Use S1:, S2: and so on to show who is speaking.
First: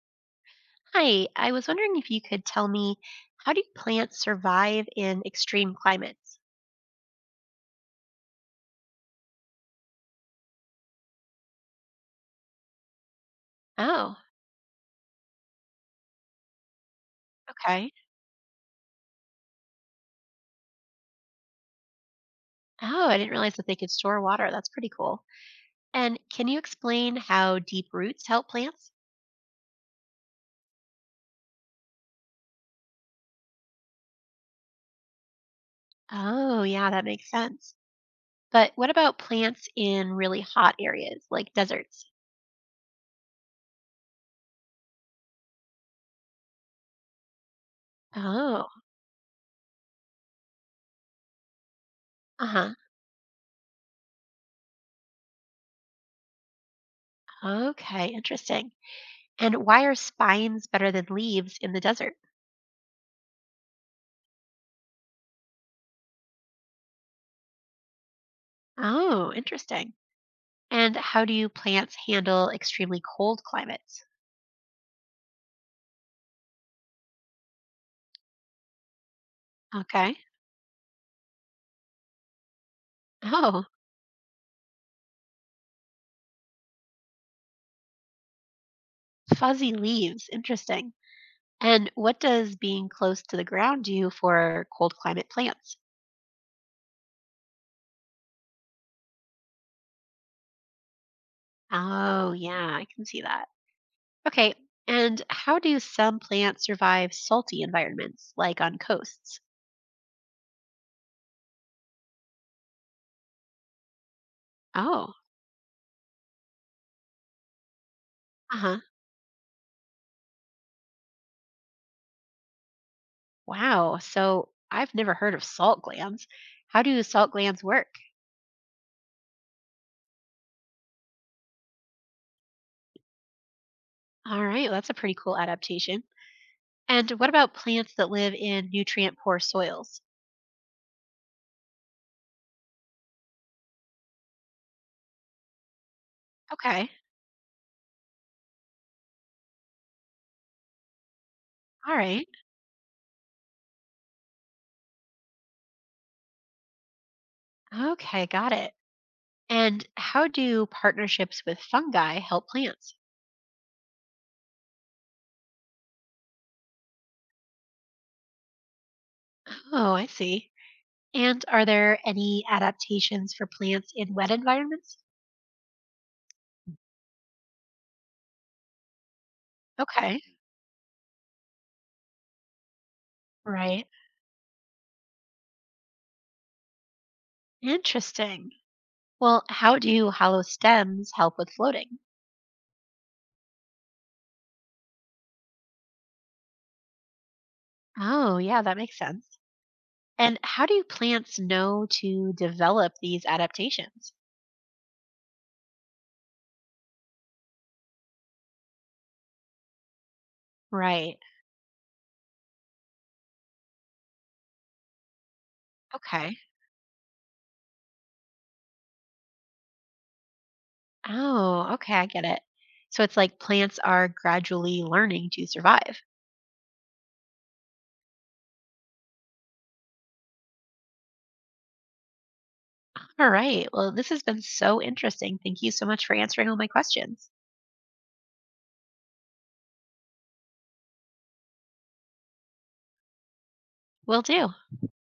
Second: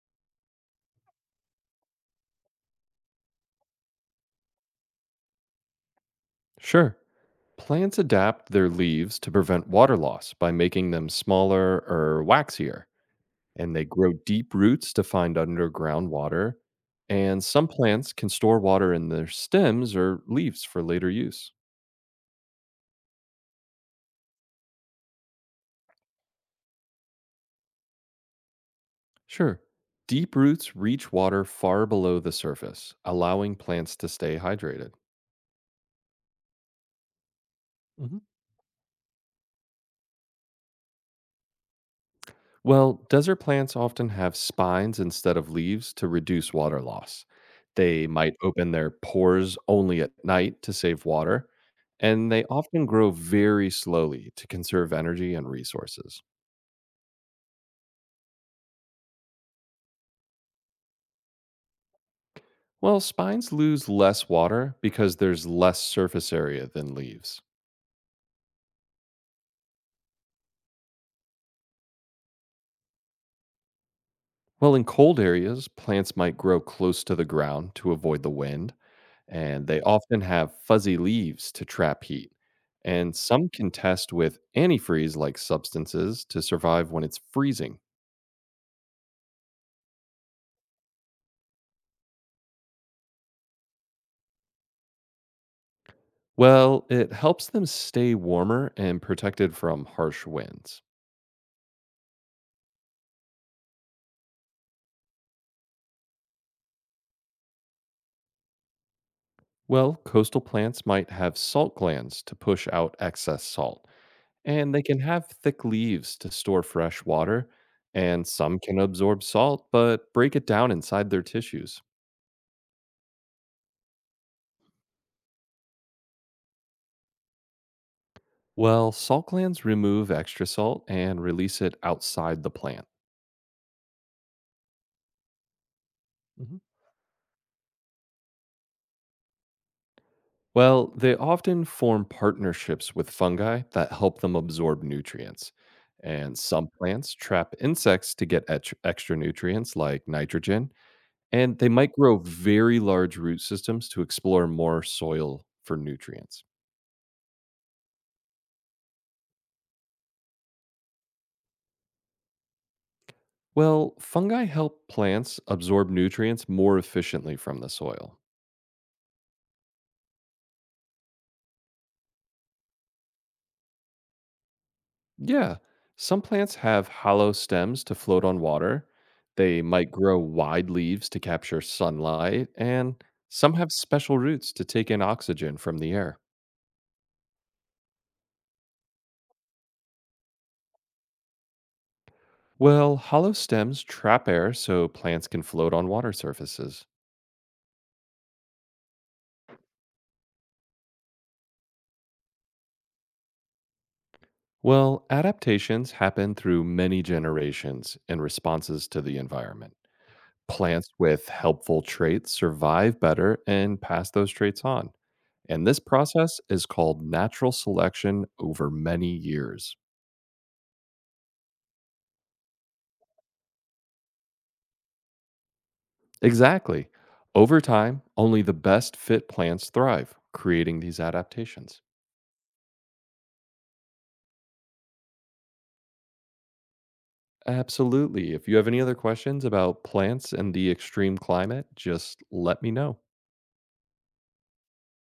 S1: Hi, I was wondering if you could tell me, how do plants survive in extreme climates?
S2: Sure. Plants adapt their leaves to prevent water loss by making them smaller or waxier, and they grow
S1: Oh,
S2: deep roots to find underground water. And some
S1: okay.
S2: plants can store water in their stems or leaves for later use.
S1: Oh, I didn't realize that they could store water. That's pretty cool. And can you explain how deep roots help plants?
S2: Sure. Deep roots reach water far below the surface, allowing plants to stay hydrated.
S1: Oh, yeah, that makes sense. But what about plants in really hot areas like deserts?
S2: Well, desert plants often have spines instead of leaves to reduce water loss. They might
S1: Oh,
S2: open their pores only at night to save water, and they
S1: uh-huh.
S2: often grow very slowly to conserve energy and resources.
S1: Okay, interesting. And why are spines better than leaves in the desert?
S2: Well, spines lose less water because there's less surface area than leaves.
S1: Oh, interesting. And how do plants handle extremely cold climates?
S2: Well, in cold areas, plants might grow close to the ground to avoid the wind, and they
S1: Okay.
S2: often have fuzzy leaves to trap heat. And some
S1: Oh,
S2: can test with antifreeze like substances to survive when it's freezing.
S1: fuzzy leaves. Interesting. And what does being close to the ground do for cold climate plants?
S2: Well, it helps them stay warmer and protected from harsh winds.
S1: Oh, yeah, I can see that. Okay. And how do some plants survive salty environments, like on coasts?
S2: Well, coastal plants might have salt glands to push out excess salt, and they can
S1: Oh,
S2: have thick leaves to store fresh water, and
S1: uh
S2: some
S1: huh.
S2: can absorb salt but break it down inside their tissues.
S1: Wow. So I've never heard of salt glands. How do salt glands work?
S2: Well, salt glands remove extra salt and release it outside the plant.
S1: All right. Well, that's a pretty cool adaptation.
S2: Hmm.
S1: And what about plants that live in nutrient poor soils?
S2: Well, they often form partnerships with fungi that help them absorb nutrients. And some
S1: Okay.
S2: plants trap insects to get extra nutrients like nitrogen, and they might
S1: All
S2: grow
S1: right.
S2: very large root systems to explore more soil for nutrients.
S1: Okay. Got it. And how do partnerships with fungi help plants?
S2: Well, fungi help plants absorb nutrients more efficiently from the soil.
S1: Oh, I see. And are there any adaptations for plants in wet environments?
S2: Yeah. Some plants have hollow stems to float on water. They might grow
S1: Okay,
S2: wide leaves to capture sunlight, and some have
S1: right.
S2: special roots to take in oxygen from the air.
S1: Interesting. Well, how do hollow stems help with floating?
S2: Well, hollow stems trap air so plants can float on water surfaces.
S1: Oh, yeah, that makes sense. And how do plants know to develop these adaptations?
S2: Well, adaptations happen through many generations in responses to the environment. Plants
S1: Right.
S2: with helpful traits survive better and pass those traits on. And this
S1: Okay.
S2: process is called natural selection over many years.
S1: Oh, okay, I get it. So it's like plants are gradually learning to survive.
S2: Exactly. Over time, only the best fit plants thrive, creating these adaptations.
S1: All right. Well, this has been so interesting. Thank you so much for answering all my questions.
S2: Absolutely. If you have any other questions about plants and the extreme climate, just let me know.
S1: Will do.